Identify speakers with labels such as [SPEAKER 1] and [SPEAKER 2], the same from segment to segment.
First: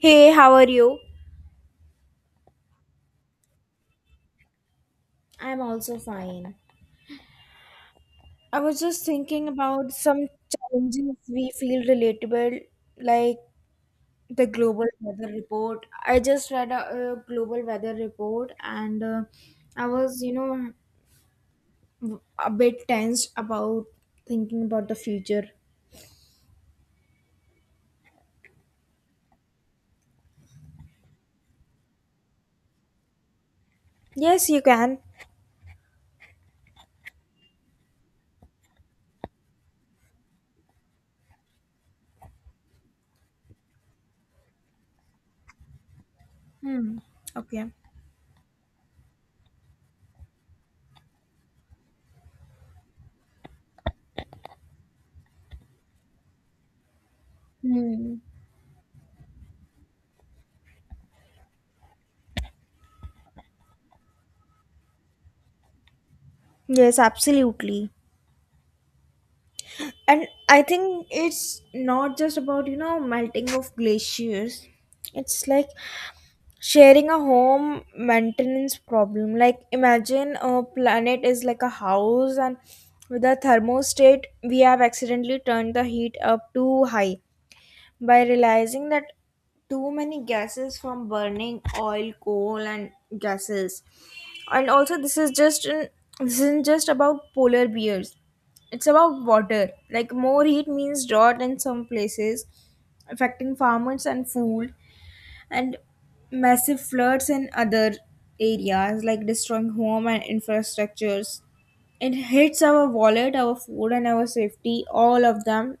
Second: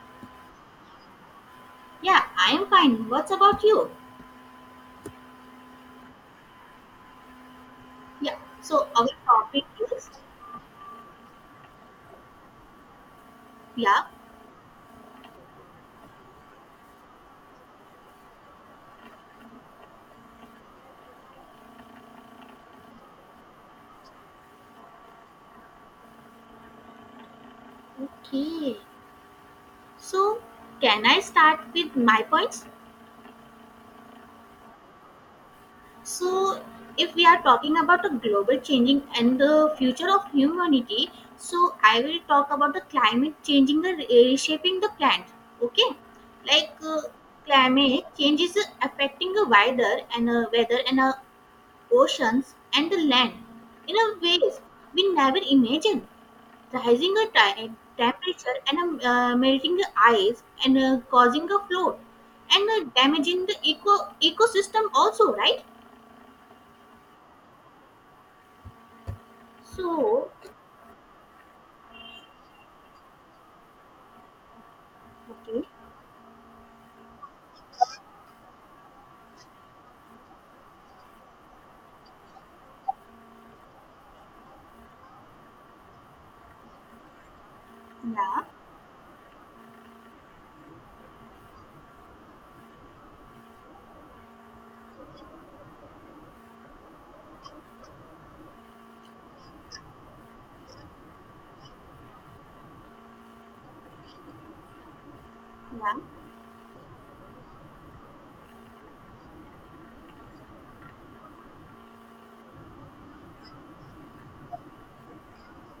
[SPEAKER 1] Hey, how are you?
[SPEAKER 2] Yeah, I'm fine. What's about you?
[SPEAKER 1] I'm also fine.
[SPEAKER 2] Yeah,
[SPEAKER 1] I was
[SPEAKER 2] so
[SPEAKER 1] just
[SPEAKER 2] our
[SPEAKER 1] thinking
[SPEAKER 2] topic
[SPEAKER 1] about
[SPEAKER 2] is,
[SPEAKER 1] some challenges we feel relatable, like
[SPEAKER 2] yeah,
[SPEAKER 1] the global weather report. I just read a, global weather report and I was, a bit tense about thinking about the future.
[SPEAKER 2] okay. So, can I start with my points?
[SPEAKER 1] Yes, you can.
[SPEAKER 2] So, if we are talking about the global changing and the future of humanity, so I will talk about the climate changing the reshaping the planet. Okay, like
[SPEAKER 1] Hmm.
[SPEAKER 2] uh,
[SPEAKER 1] Okay.
[SPEAKER 2] climate change is affecting the wider and weather and oceans and the land in a ways we never imagined rising a ti-
[SPEAKER 1] Hmm.
[SPEAKER 2] temperature and melting the ice and causing a flood and damaging the ecosystem also, right?
[SPEAKER 1] Yes, absolutely. And
[SPEAKER 2] So,
[SPEAKER 1] I think it's not just about, melting of glaciers. It's
[SPEAKER 2] okay.
[SPEAKER 1] like sharing a home maintenance problem, like imagine a planet is like a house and with a thermostat we have accidentally turned the heat up too high, by
[SPEAKER 2] Yeah,
[SPEAKER 1] realizing that too many gases from burning oil, coal, and gases. And also this isn't just about polar bears, it's about water. Like more heat means drought in some places, affecting farmers and food, and
[SPEAKER 2] yeah.
[SPEAKER 1] massive floods in other areas, like destroying home and infrastructures. It hits our wallet, our food, and our safety, all of them,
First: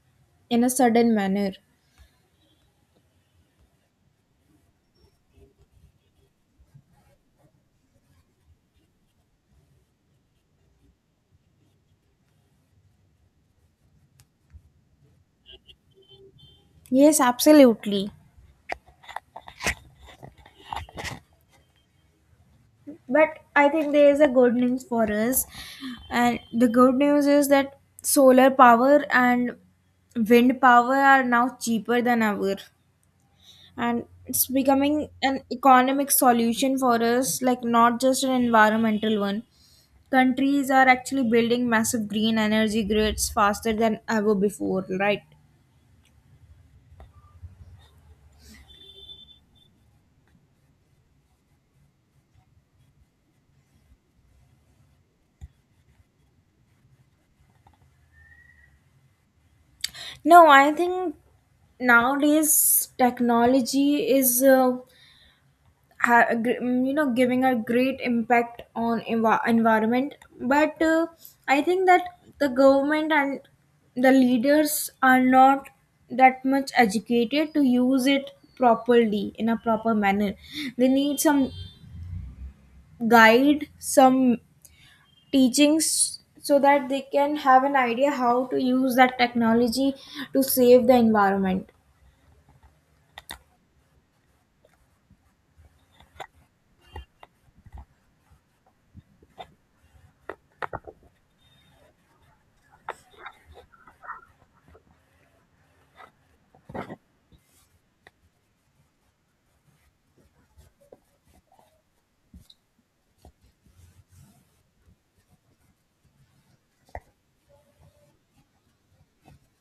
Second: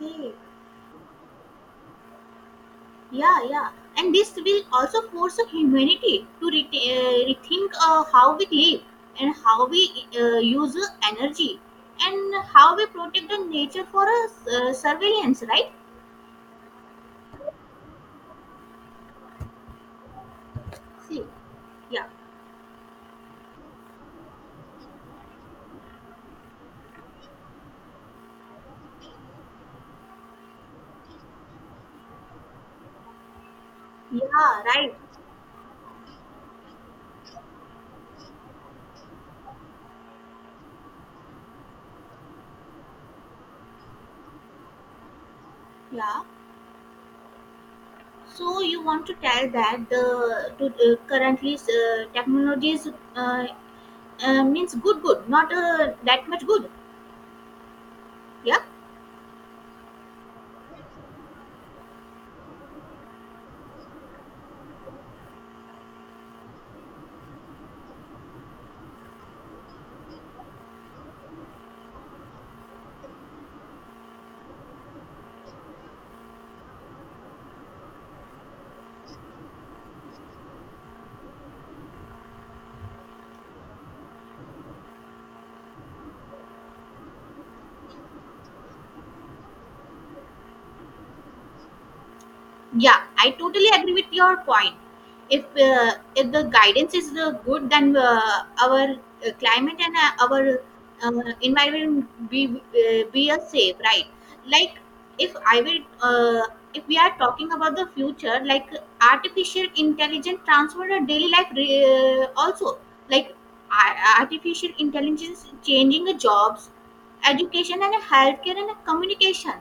[SPEAKER 2] Okay,
[SPEAKER 1] in a sudden manner.
[SPEAKER 2] yeah, yeah. And this will also force the humanity to rethink how we live and how we use the energy and how we protect the nature for us, surveillance, right?
[SPEAKER 1] Yes, absolutely.
[SPEAKER 2] See. Yeah.
[SPEAKER 1] But I think there is a good news for us, and the good news is that solar power and wind power are now cheaper than ever, and it's
[SPEAKER 2] Yeah, right.
[SPEAKER 1] becoming an economic solution for us, like not just an environmental one. Countries are actually building massive green energy grids faster than ever before, right?
[SPEAKER 2] Yeah. So you want to tell that currently technologies uh, means good, not that much good. Yeah.
[SPEAKER 1] No, I think nowadays technology is, giving a great impact on environment, but, I think that the government and the leaders are not that much educated to use it properly, in a proper manner. They need some guide, some teachings, so that they can have an idea how to use that technology to save the environment.
[SPEAKER 2] Yeah, I totally agree with your point. If if the guidance is good, then our climate and our environment be a safe, right? Like, if I will if we are talking about the future, like artificial intelligence transform our daily life also, like artificial intelligence is changing the jobs, education and healthcare and communication,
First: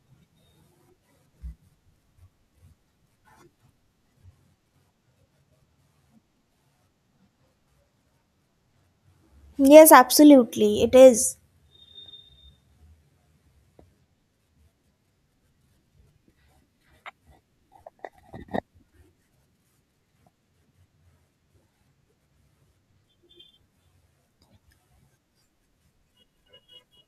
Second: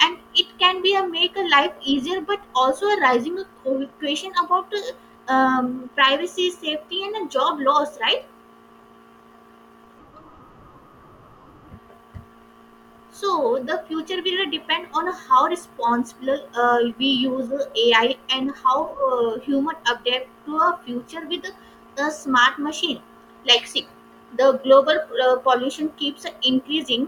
[SPEAKER 2] and it can be a make a life easier, but also a rising a question about privacy, safety and a job loss, right? So the future will depend on how responsible we use the AI and how human adapt to a future with a smart machine. Like, see, the global pollution keeps increasing,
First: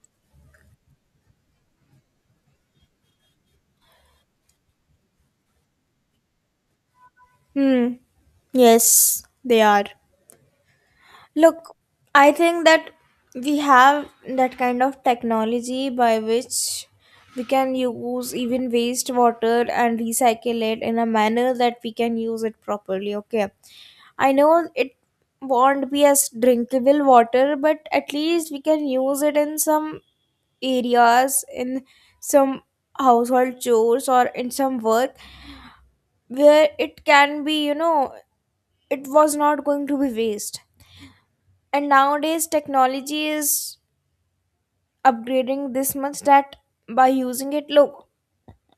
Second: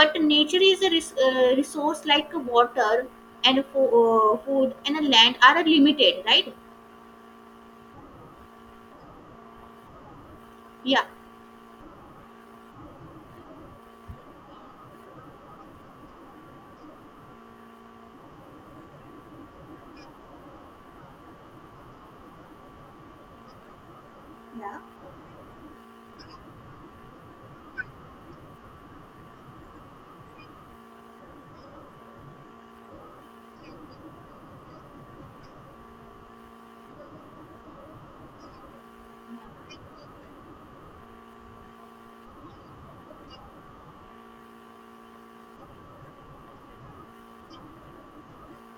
[SPEAKER 2] but nature is a resource like water and food and land are limited, right?
[SPEAKER 1] Hmm. Yes, they are.
[SPEAKER 2] Yeah.
[SPEAKER 1] Look, I think that we have that kind of technology by which we can use even wastewater and recycle it in a manner that we can use it properly. Okay. I know
[SPEAKER 2] Yeah.
[SPEAKER 1] it won't be as drinkable water, but at least we can use it in some areas, in some household chores, or in some work where it can be, it was not going to be waste. And nowadays technology is upgrading this much that by using it, look,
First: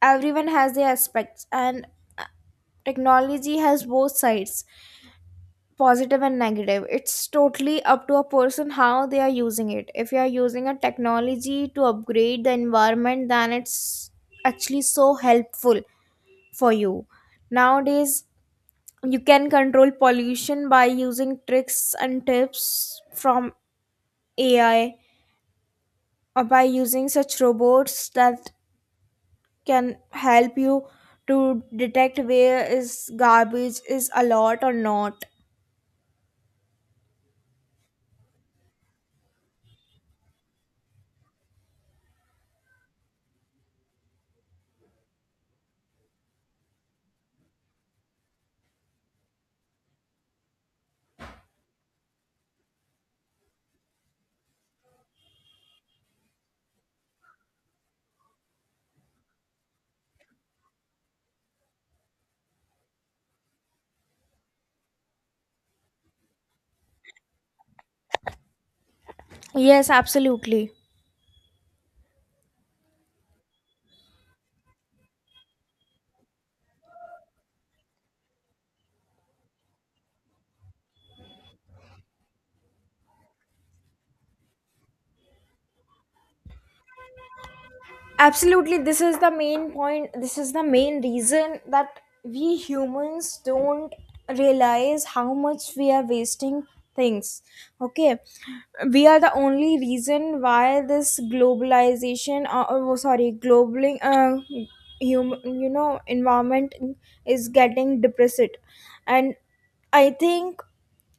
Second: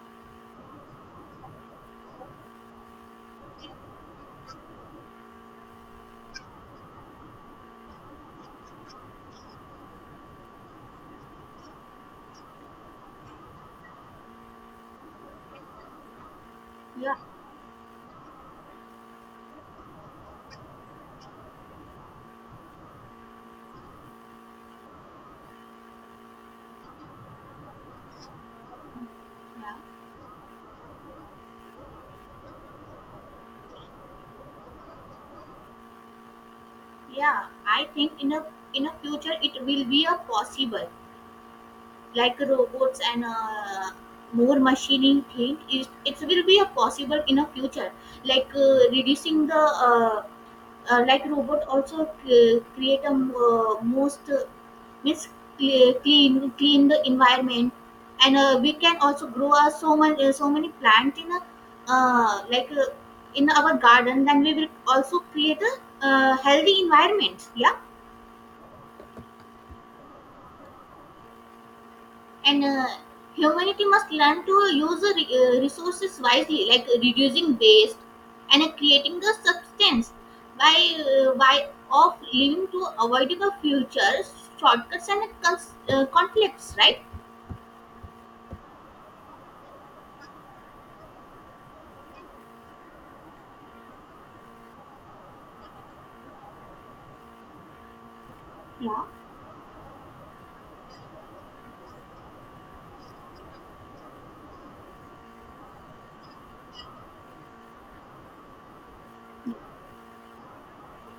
[SPEAKER 1] everyone has their aspects and technology has both sides, positive and negative. It's totally up to a person how they are using it. If you are using a technology to upgrade the environment, then it's actually so helpful for you.
[SPEAKER 2] Yeah.
[SPEAKER 1] Nowadays you can control pollution by using tricks and tips from AI, by using such robots that
[SPEAKER 2] Yeah.
[SPEAKER 1] can help you to detect where is garbage is a lot or not.
[SPEAKER 2] Yeah. I think in a future it will be a possible. Like robots and more machining thing, it will be a possible in a future. Like, reducing the like robot also create a most means clean the environment, and we can also grow so many plants in a, uh, like uh, in our garden, then we will also create a healthy environment. Yeah.
[SPEAKER 1] Yes, absolutely.
[SPEAKER 2] And humanity must learn to use the resources wisely, like reducing waste and creating the substance by by of living, to avoid the future shortcuts and conflicts, right?
[SPEAKER 1] Absolutely, this is the main point. This is the main reason that we humans don't realize how much we are wasting things. Okay.
[SPEAKER 2] Yeah,
[SPEAKER 1] We are the only reason why this globalization, oh, oh, sorry, globaling human, environment is getting depressed. And I think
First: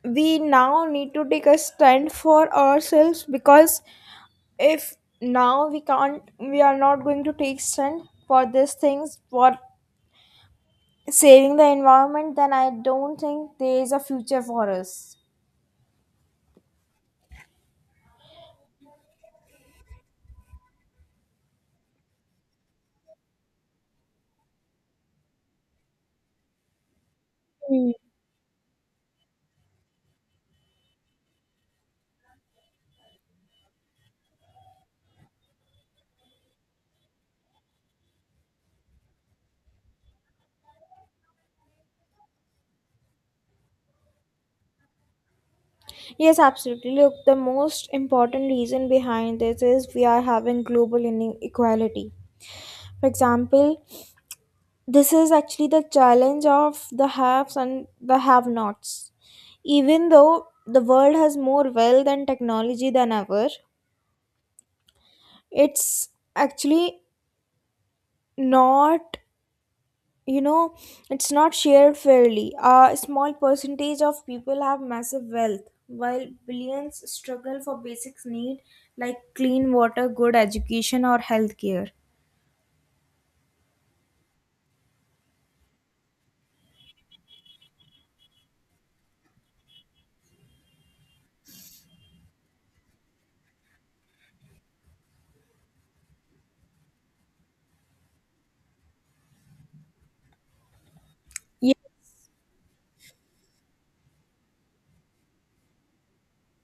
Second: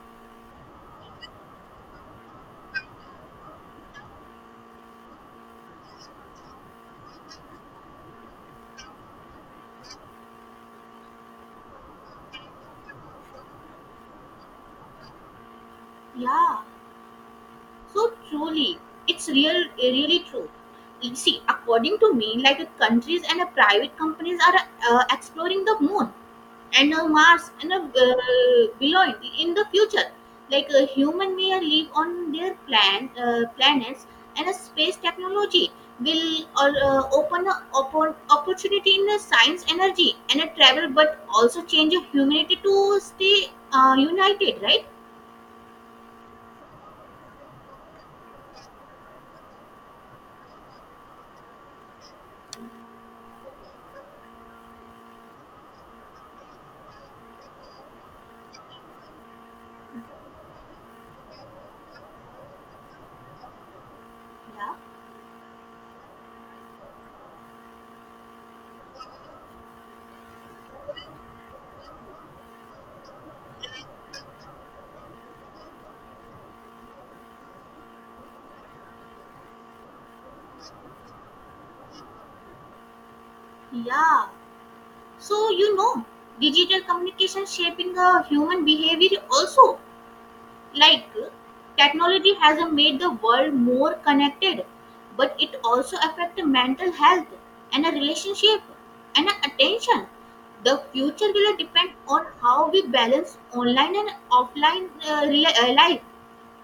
[SPEAKER 1] we now need to take a stand for ourselves, because if now we can't, we are not going to take stand for these things, for saving the environment, then I don't think there is a future for us.
[SPEAKER 2] yeah. So truly, it's really true. You see, according to me, like countries and private companies are exploring the moon and a Mars and a, below it in the future. Like, a human may live on their planets, and a space technology will open a opportunity in the science, energy, and a travel, but also change of humanity to stay united, right?
[SPEAKER 1] Yes, absolutely. Look, the most important reason behind this is we are having global inequality. For example, this is actually the challenge of the haves and the have nots. Even though the world has more wealth and technology than ever,
[SPEAKER 2] Yeah,
[SPEAKER 1] it's actually not, you know it's not shared fairly. A small percentage of people have massive wealth while billions struggle for basic need, like clean water, good education, or healthcare.
[SPEAKER 2] yeah. So, you know, digital communication shaping the human behavior also, like technology has made the world more connected, but it also affects mental health and a relationship and a attention. The future will
[SPEAKER 1] Ye-
[SPEAKER 2] depend on how we balance online and offline life,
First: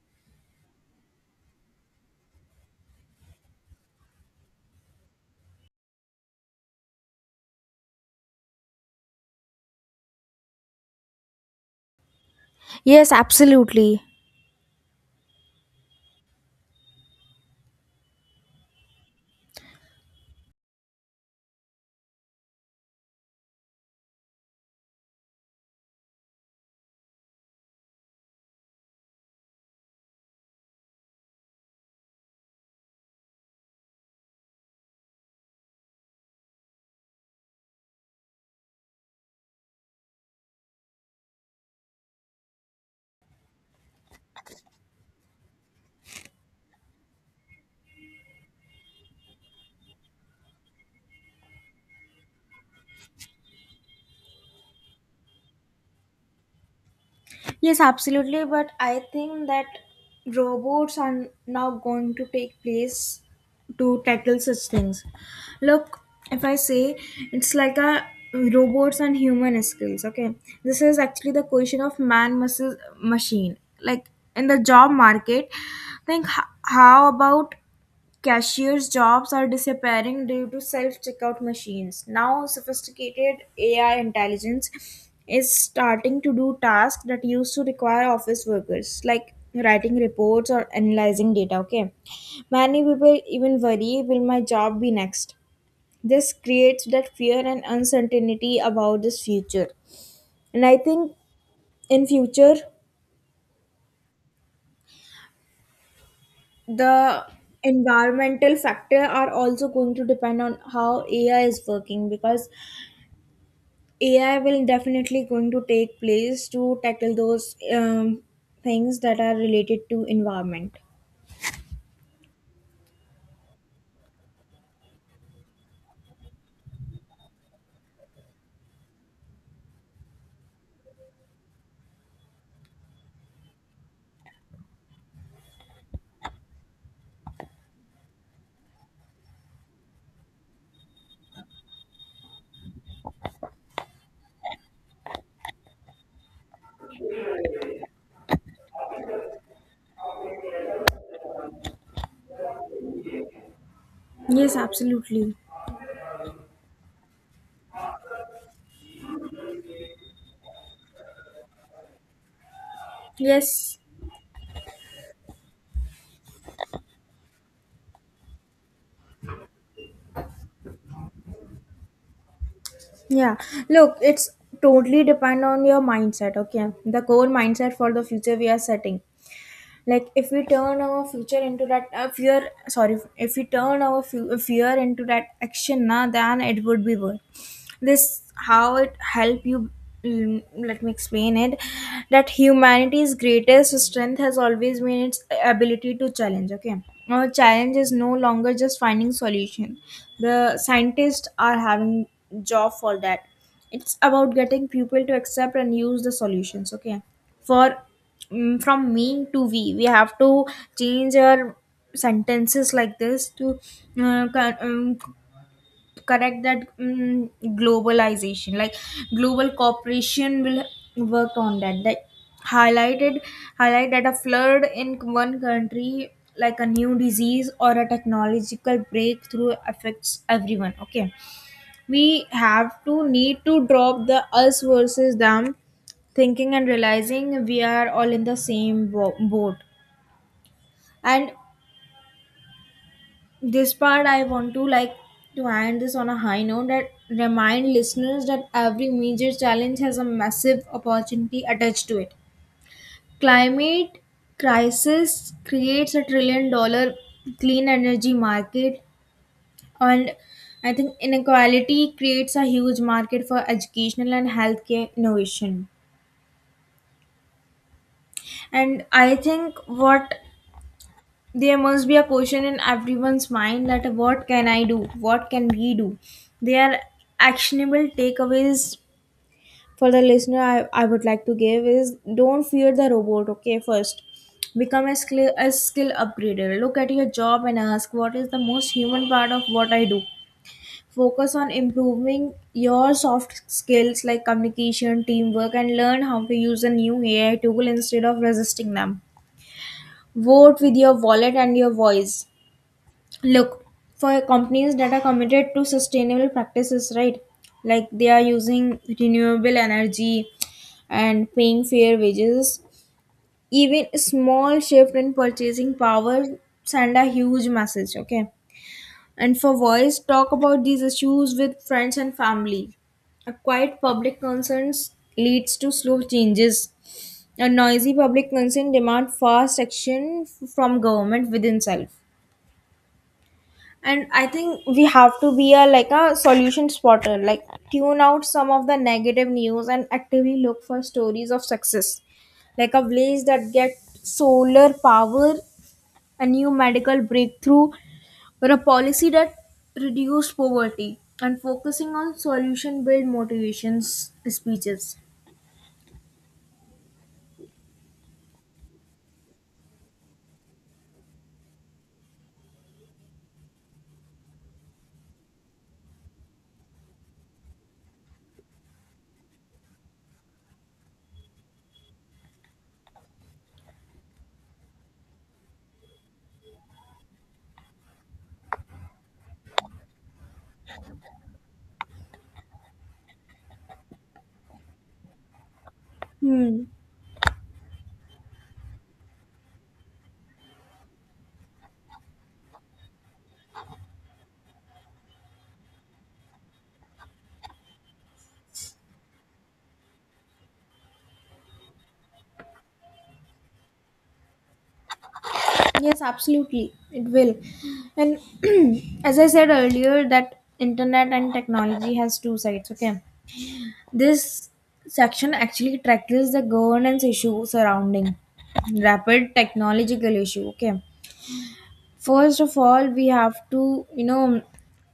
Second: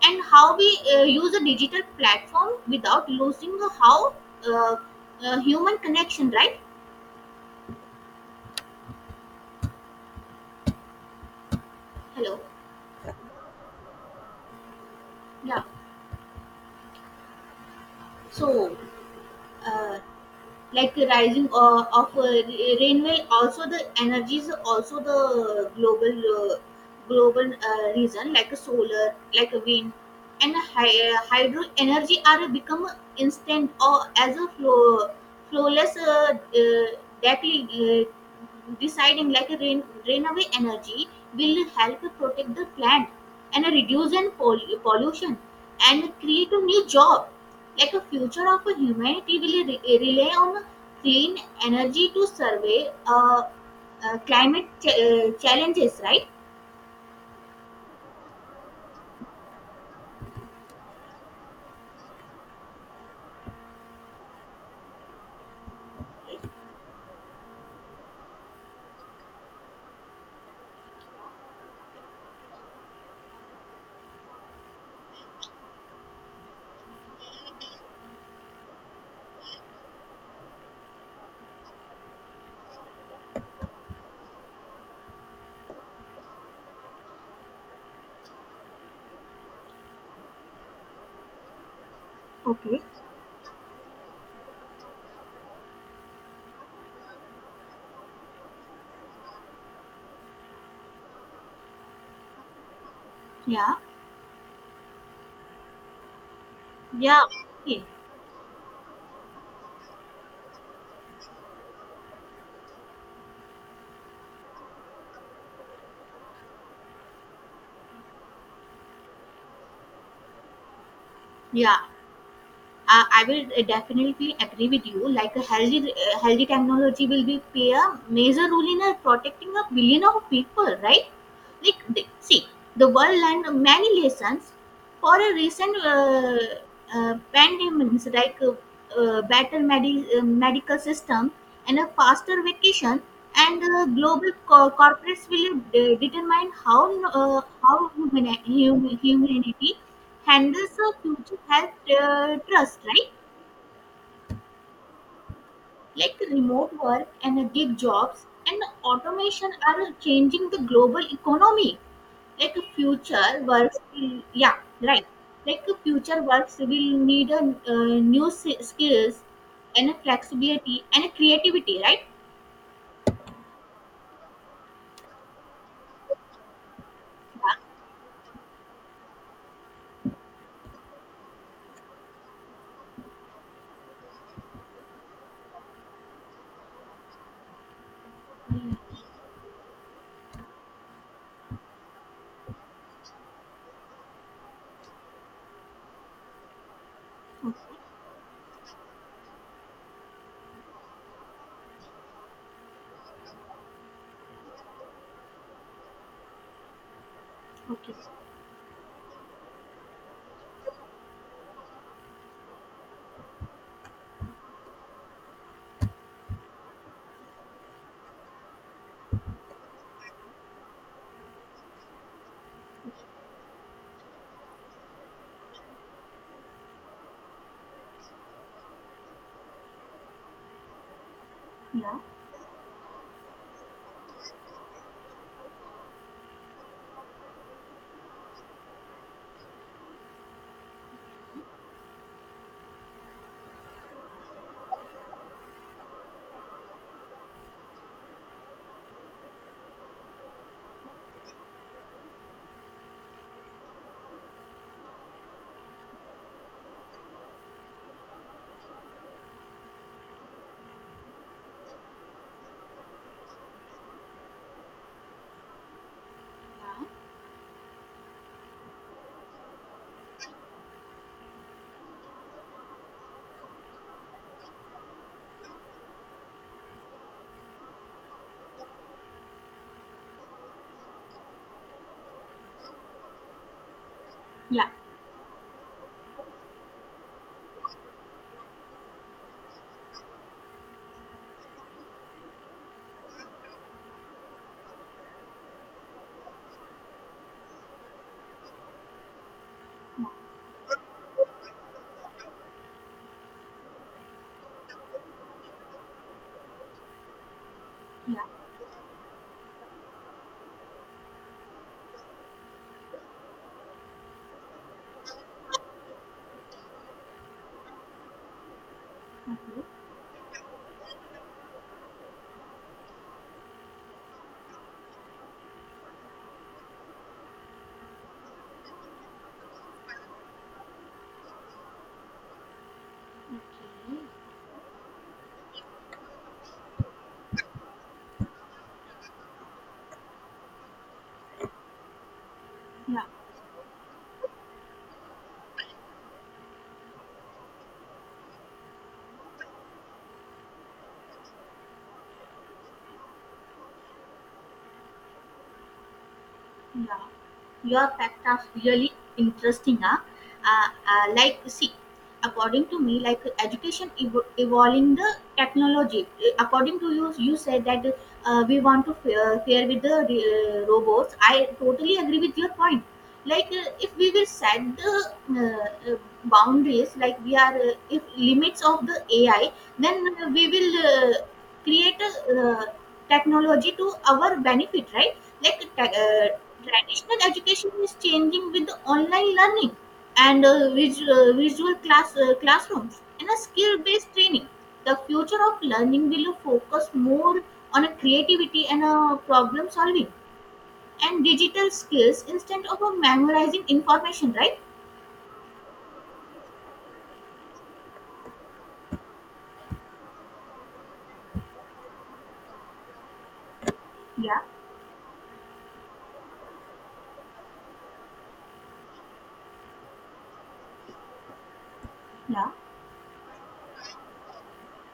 [SPEAKER 2] and how we use a digital platform without losing the how uh, human connection, right? Hello.
[SPEAKER 1] yes, absolutely.
[SPEAKER 2] Yeah. So, uh, like rising rainfall, also the energies, also the global global reason, like a solar, like a wind and a hydro energy are become instant or as a flow flowless that deciding, like a rain away energy will help protect the plant and reduce and pollution and create a new job. Yet the future of humanity will rely on clean energy to survey climate challenges, right?
[SPEAKER 1] Yes, absolutely. But I think that robots are now going to take place to tackle such things. Look, if I say it's like a robots and human skills, okay? This is actually the question of man versus machine. Like in the job market, think how about Cashiers' jobs are disappearing due to self checkout machines. Now, sophisticated AI intelligence is starting to do tasks that used to require office workers, like writing reports or analyzing data. Okay, many
[SPEAKER 2] Okay.
[SPEAKER 1] people even worry, will my job be next? This creates that fear and uncertainty about this future. And I think in future,
[SPEAKER 2] Yeah. Yeah.
[SPEAKER 1] the
[SPEAKER 2] Okay.
[SPEAKER 1] environmental factor are also going to depend on how AI is working, because AI will definitely going to take place to tackle those things that are related to environment.
[SPEAKER 2] Yeah. I will definitely agree with you. Like a healthy, healthy technology will be play a major role in protecting a billion of people, right? Like the, see, the world learned many lessons for a recent pandemics, like better medical system and a faster vacation, and global corporates will determine how humanity handles the future health trust, right?
[SPEAKER 1] Yes, absolutely.
[SPEAKER 2] Like remote work and gig jobs and automation are changing the global economy. Like future
[SPEAKER 1] Yes.
[SPEAKER 2] works will— yeah, right. Like future works will need a, uh, new skills and a flexibility and a creativity, right?
[SPEAKER 1] Yeah, look, it's totally depend on your mindset. Okay, the core
[SPEAKER 2] Yeah.
[SPEAKER 1] mindset for the future we are setting. Like if we turn our future into that, fear, sorry, if we turn our fear into that action, na, then it would be worth. This how it help you. Let me explain it, that humanity's greatest strength has always been its ability to challenge. Okay, our challenge is no longer just finding solution. The scientists are having job for that. It's about getting people to accept and use the solutions. Okay, for
[SPEAKER 2] Okay.
[SPEAKER 1] from me to we have to change our sentences like this to, uh, cor- um, correct that, globalization, like global cooperation will work on that, highlighted highlight that a flood in one country, like a new disease or a technological breakthrough, affects everyone. Okay,
[SPEAKER 2] Yeah,
[SPEAKER 1] we have to need to drop the us versus them thinking, and realizing we are all in the same boat. And this part I want to, like, to end this on a high note, that remind listeners that every major challenge has a massive opportunity attached to it. Climate crisis creates $1 trillion clean energy market, and I think inequality creates a huge market for educational and healthcare innovation. And I think what, there must be a question in everyone's mind, that what can I do, what can we do. They are actionable takeaways for the listener I would like to give is don't fear the robot, okay? First,
[SPEAKER 2] yeah,
[SPEAKER 1] become a skill, a skill upgrader. Look at your job and ask what is the most human part of what I do. Focus on improving your soft skills, like communication, teamwork, and learn how to use a new AI tool instead of resisting them. Vote with your wallet and your voice. Look for companies that are committed to sustainable practices, right? Like they are
[SPEAKER 2] yeah.
[SPEAKER 1] using renewable energy and paying fair wages. Even a small shift in purchasing power send a huge message, okay? And for
[SPEAKER 2] Okay.
[SPEAKER 1] voice, talk about these issues with friends and family. A quiet public concerns leads to slow changes. A noisy public concern demand fast action from government within itself. And I think we have to be a, like, a solution spotter, like tune out some of the negative news and actively look for stories of success, like a
[SPEAKER 2] 鸟.
[SPEAKER 1] village that gets solar power, a new medical breakthrough, or a policy that reduce poverty. And focusing on solution build motivations speeches.
[SPEAKER 2] Yeah, your fact are really interesting. Huh? Like, see, according to me, like education evolving the technology. According to you, you said that we want to pair with the robots. I totally agree with your point. Like, if we will set the uh, uh, boundaries, like we are, if limits of the AI, then we will create a technology to our benefit, right? Like
[SPEAKER 1] Hmm.
[SPEAKER 2] traditional education is changing with online learning and visual classrooms and a skill based training. The future of learning will focus more on a creativity and a problem solving and digital skills, instead of a memorizing information, right?
[SPEAKER 1] Yes, absolutely. It will. And as I said earlier, that internet and technology has two sides, okay?
[SPEAKER 2] Yeah.
[SPEAKER 1] This section actually tackles the governance issue surrounding rapid technological issue. Okay. First
[SPEAKER 2] Yeah.
[SPEAKER 1] of all, we have to,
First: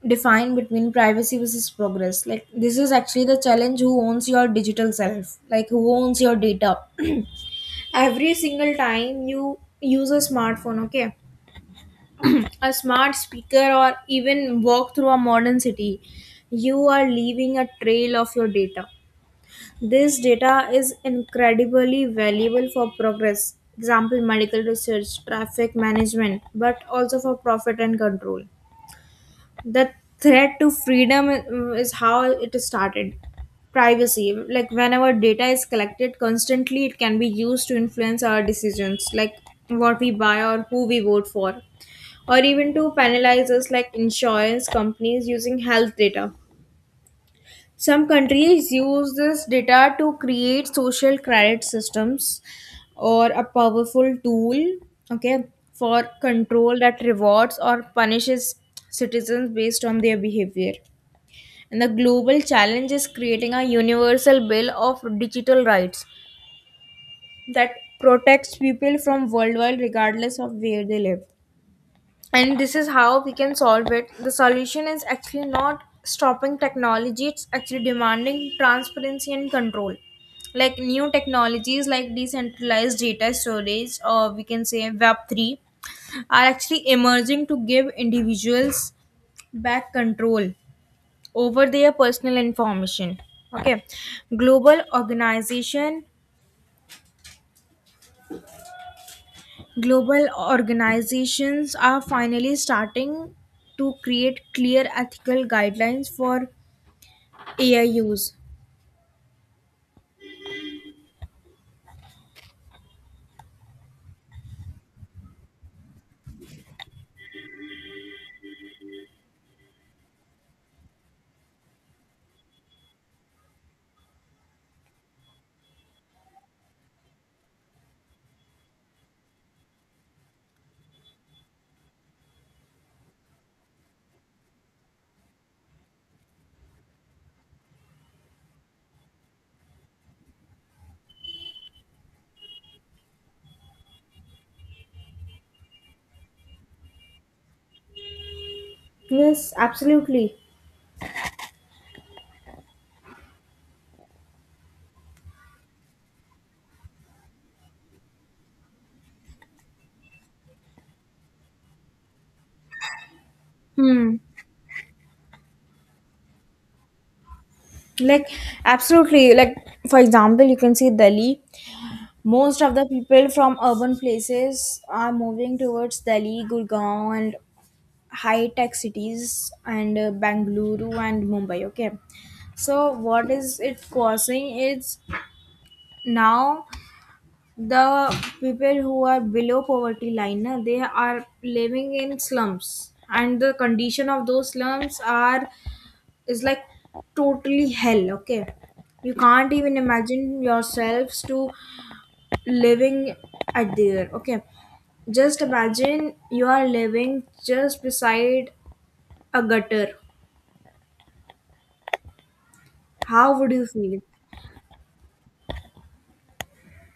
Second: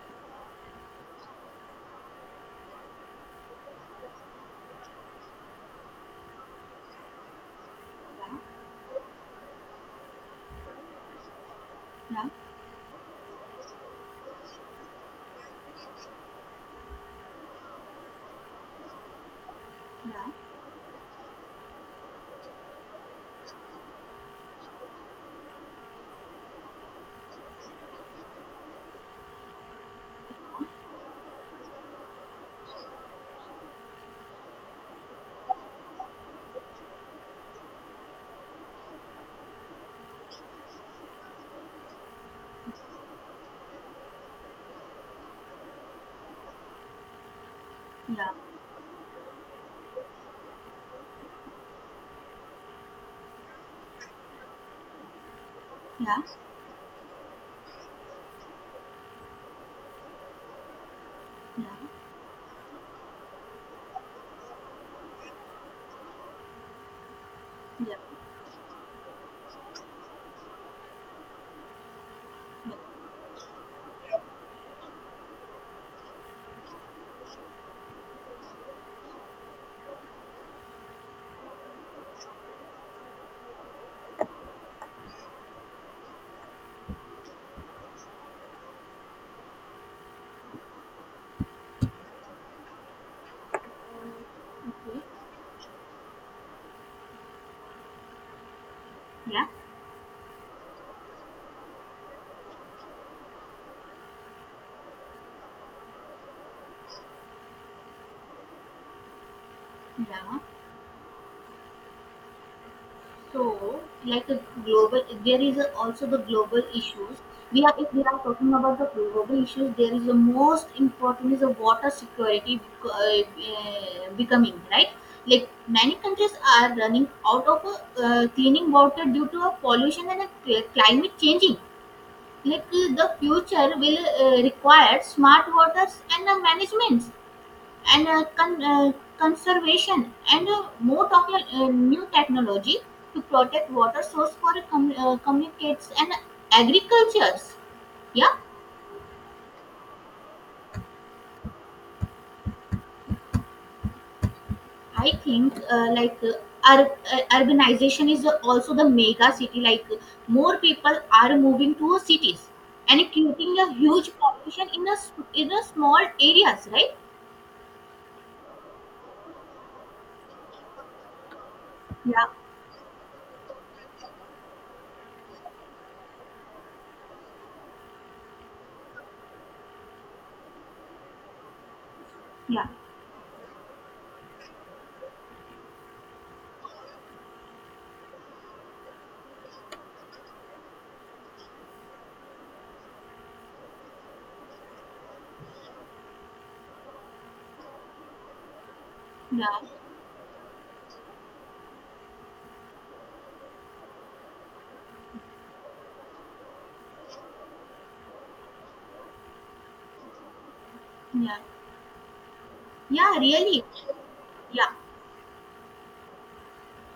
[SPEAKER 1] define between privacy versus progress. Like this is actually the challenge, who owns your digital self, like who owns your data. Every
[SPEAKER 2] Yeah.
[SPEAKER 1] single time you use a smartphone, okay, a smart speaker, or even walk through a modern city, you are leaving a trail of your data. This
[SPEAKER 2] Yeah.
[SPEAKER 1] data is incredibly valuable for progress, example medical research, traffic management, but also for profit and control. The threat to freedom, is how it started. Privacy, like whenever data is collected constantly, it can be used to influence our decisions, like what we buy or who we vote for, or even to penalize us, like insurance companies using health data. Some
[SPEAKER 2] Yeah.
[SPEAKER 1] countries use this data to create social credit systems, or a powerful tool, okay,
[SPEAKER 2] Yeah.
[SPEAKER 1] for
[SPEAKER 2] Yeah.
[SPEAKER 1] control that rewards or punishes citizens based on their behavior.
[SPEAKER 2] Yeah.
[SPEAKER 1] And the global challenge is creating a universal bill of digital rights that
[SPEAKER 2] Yeah. Yeah.
[SPEAKER 1] protects people from worldwide regardless of where they live. And this is how we can solve it. The solution is actually not stopping technology, it's actually demanding transparency and control. Like new technologies, like decentralized data storage, or we can say web3, are actually emerging to give individuals back control over their personal information. Okay. global
[SPEAKER 2] Okay.
[SPEAKER 1] organization
[SPEAKER 2] Yeah,
[SPEAKER 1] Global organizations are finally starting to create clear ethical guidelines for AI use.
[SPEAKER 2] yeah. So, like a global, there is a— also the global issues. We are, if we are talking about the global issues, there is the most important is the water security becoming, right. Like many countries are running out of cleaning water due to a pollution and a climate changing. Like the future will require smart waters and the management and conservation and more talking new technology to protect water source for communicates and agricultures. Yeah.
[SPEAKER 1] Yes, absolutely.
[SPEAKER 2] I think urbanization is also the mega city, like more people are moving to cities and creating a huge
[SPEAKER 1] Hmm.
[SPEAKER 2] population in a in a small areas, right?
[SPEAKER 1] Like, absolutely. Like, for example, you can see Delhi.
[SPEAKER 2] Yeah.
[SPEAKER 1] Most of the people from urban places are moving towards Delhi, Gurgaon, and high tech cities, and Bangalore and Mumbai. Okay.
[SPEAKER 2] Yeah.
[SPEAKER 1] So, what is it causing? It's now the people who are below poverty line, na, they are living in slums, and the condition of those slums are is like totally hell, okay? You
[SPEAKER 2] Yeah.
[SPEAKER 1] can't even imagine yourselves to living at there, okay? Just imagine you are living just beside a gutter.
[SPEAKER 2] Yeah, yeah,
[SPEAKER 1] How would
[SPEAKER 2] really.
[SPEAKER 1] you feel?
[SPEAKER 2] Yeah.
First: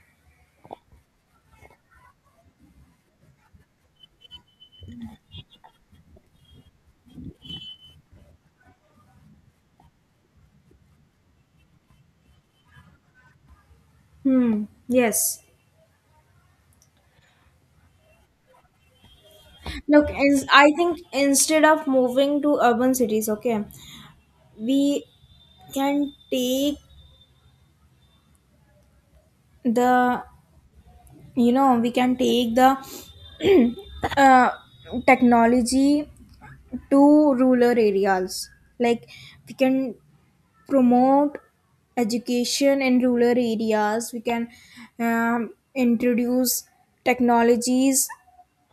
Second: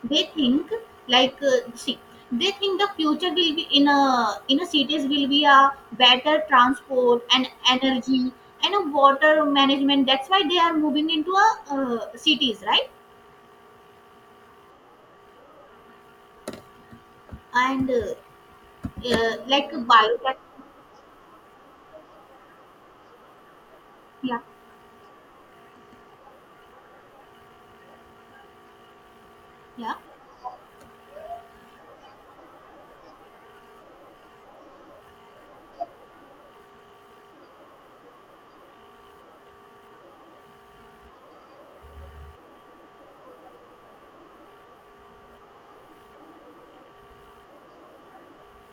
[SPEAKER 2] They think, like, see, they think the future will be in a cities, will be a better transport and energy and a water management. That's why they are moving into a cities, right?
[SPEAKER 1] Hmm, yes.
[SPEAKER 2] And like a
[SPEAKER 1] Look,
[SPEAKER 2] biotech.
[SPEAKER 1] I think instead of moving to urban cities, okay,
[SPEAKER 2] Yeah,
[SPEAKER 1] we can take
[SPEAKER 2] yeah.
[SPEAKER 1] the you know, we can take the uh, technology to rural areas. Like we can promote education in rural areas. We can introduce technologies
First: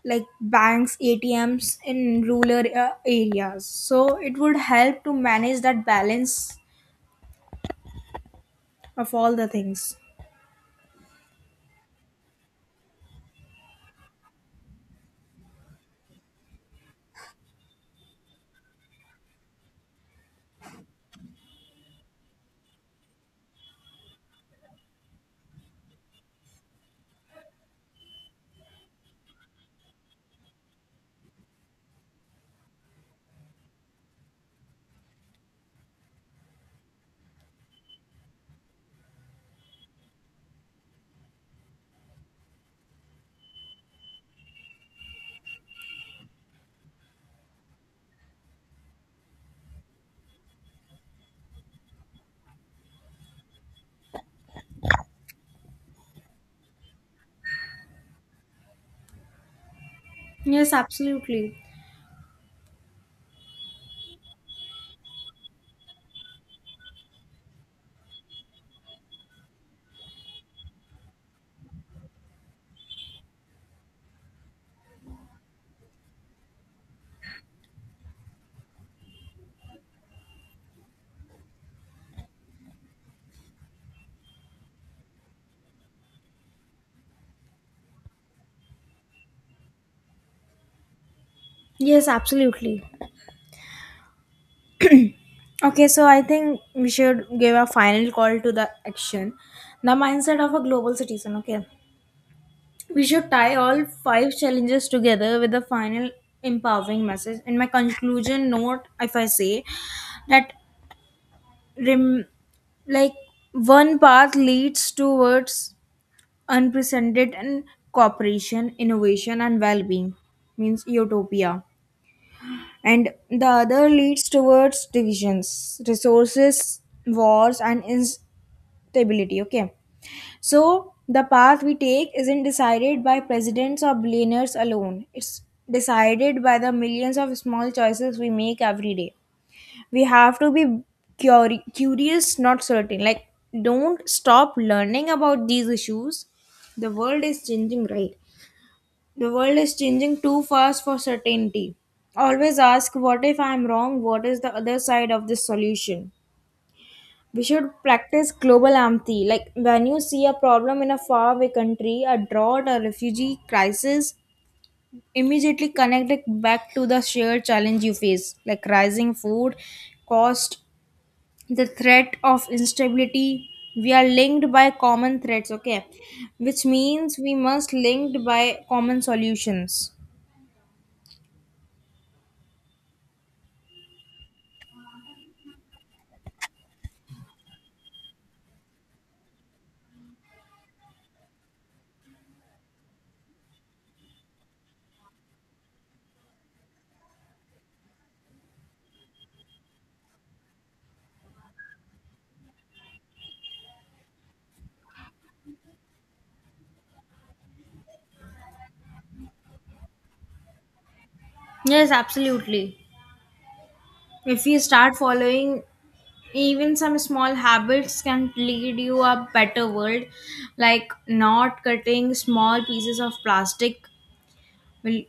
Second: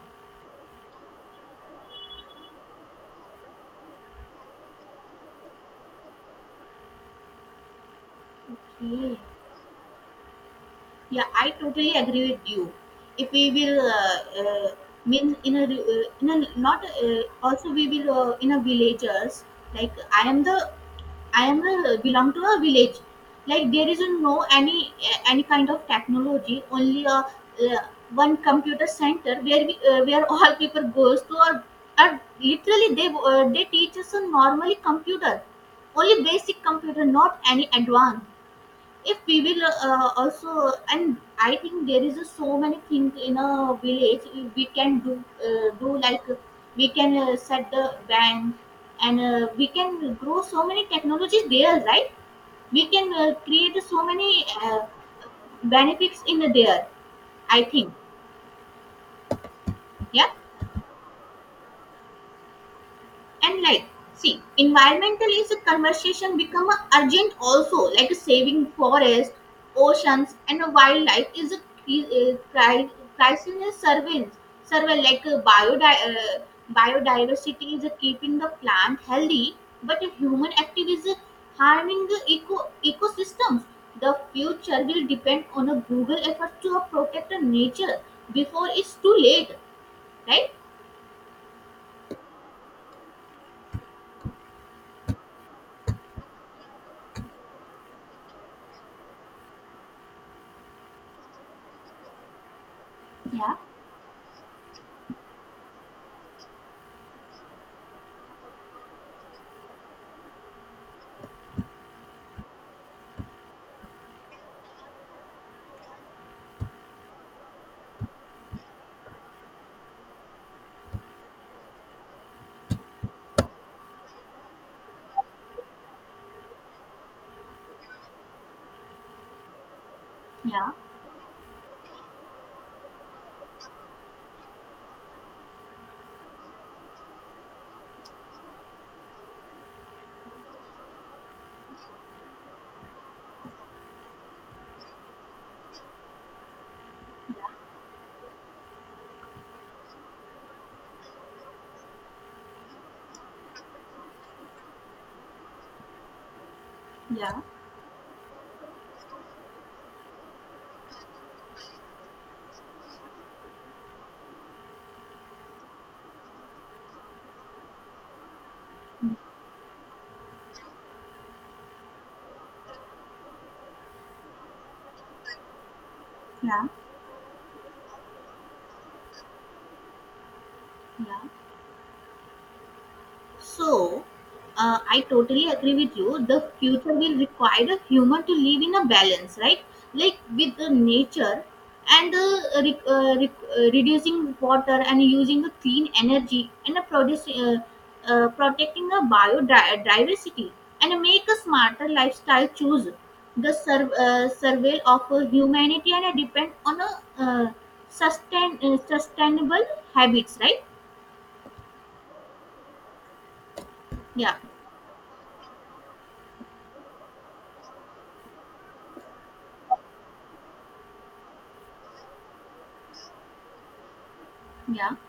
[SPEAKER 1] like banks, atms, in rural areas, so it would help to manage that balance of
[SPEAKER 2] Okay.
[SPEAKER 1] all the things.
[SPEAKER 2] Yeah, I totally agree with you. If we will mean in a, in a not also we will in a villagers. Like I am the I am a, belong to a village. Like there is no any any kind of technology. Only a uh, one computer center where we where all people goes to, or literally they teach us a normally computer, only basic computer, not any advanced. If we will also, and I think there is a so many things in a village we can do, like we can set the band and we can grow so many technologies there, right? We can create so many benefits in there, I think. Yeah.
[SPEAKER 1] Yes, absolutely.
[SPEAKER 2] And like, see, environmental is a conversation become a urgent also. Like saving forest, oceans, and a wildlife is a cri- uh, cri- crisis surveillance. Survey, like a biodiversity is a keeping the plant healthy, but a human activity is a harming the ecosystems. The future will depend on a Google effort to protect the nature before it's too late, right?
[SPEAKER 1] Yes, absolutely. Okay, so I think we should give a final call to the action. The mindset of a global citizen. Okay, we should tie
[SPEAKER 2] Yeah,
[SPEAKER 1] all 5 challenges together with a final empowering message. In my conclusion note, if I say that, rem- like one path leads towards unprecedented and cooperation, innovation, and well-being, means utopia, and the other leads towards divisions, resources, wars, and stability, okay?
[SPEAKER 2] yeah,
[SPEAKER 1] So the path we take isn't decided by presidents or billionaires alone. It's decided by the millions of small choices we make every day. We have to be curious, not certain. Like don't stop learning about these issues. the world is changing right the world is changing too fast for certainty. Always ask, what if I'm wrong, what is the other side of this solution.
[SPEAKER 2] yeah,
[SPEAKER 1] We should practice global empathy, like when you see a problem in a faraway country, a drought, a refugee crisis, immediately connect it back to the shared challenge you face, like rising food cost, the threat of instability. We are linked by common threats, okay, which
[SPEAKER 2] yeah,
[SPEAKER 1] means we must linked by common solutions.
[SPEAKER 2] yeah. So, I totally agree with you. The future will require a human to live in a balance, right? Like with the nature and reducing water and using the clean energy and protecting the biodiversity and make a smarter lifestyle choose. The survey of humanity and depend on a sustainable habits, right?
[SPEAKER 1] Yes, absolutely.
[SPEAKER 2] Yeah,
[SPEAKER 1] If we start following, even some small habits can lead you a better world, like not cutting small pieces of plastic
[SPEAKER 2] yeah,
[SPEAKER 1] will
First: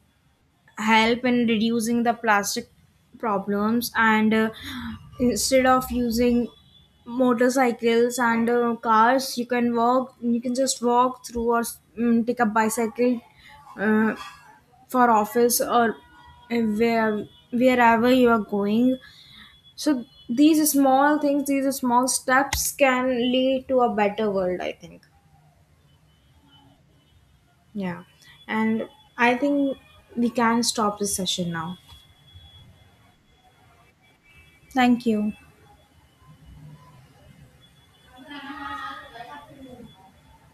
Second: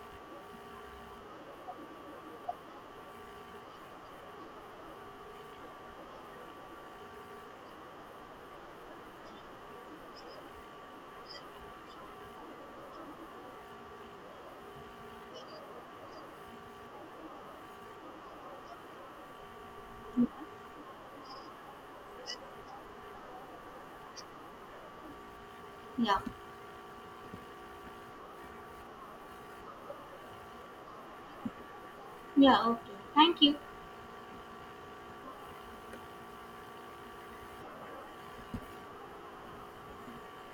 [SPEAKER 1] help in reducing the plastic problems. And, instead of using motorcycles and, cars, you can just walk through, or take a bicycle uh, for office, or, uh, where wherever you are going. So these small things, these small steps can lead to a better world, I think.
[SPEAKER 2] yeah.
[SPEAKER 1] Yeah. And I think we can stop this session now.
[SPEAKER 2] Yeah, okay. Thank you.
[SPEAKER 1] Thank you.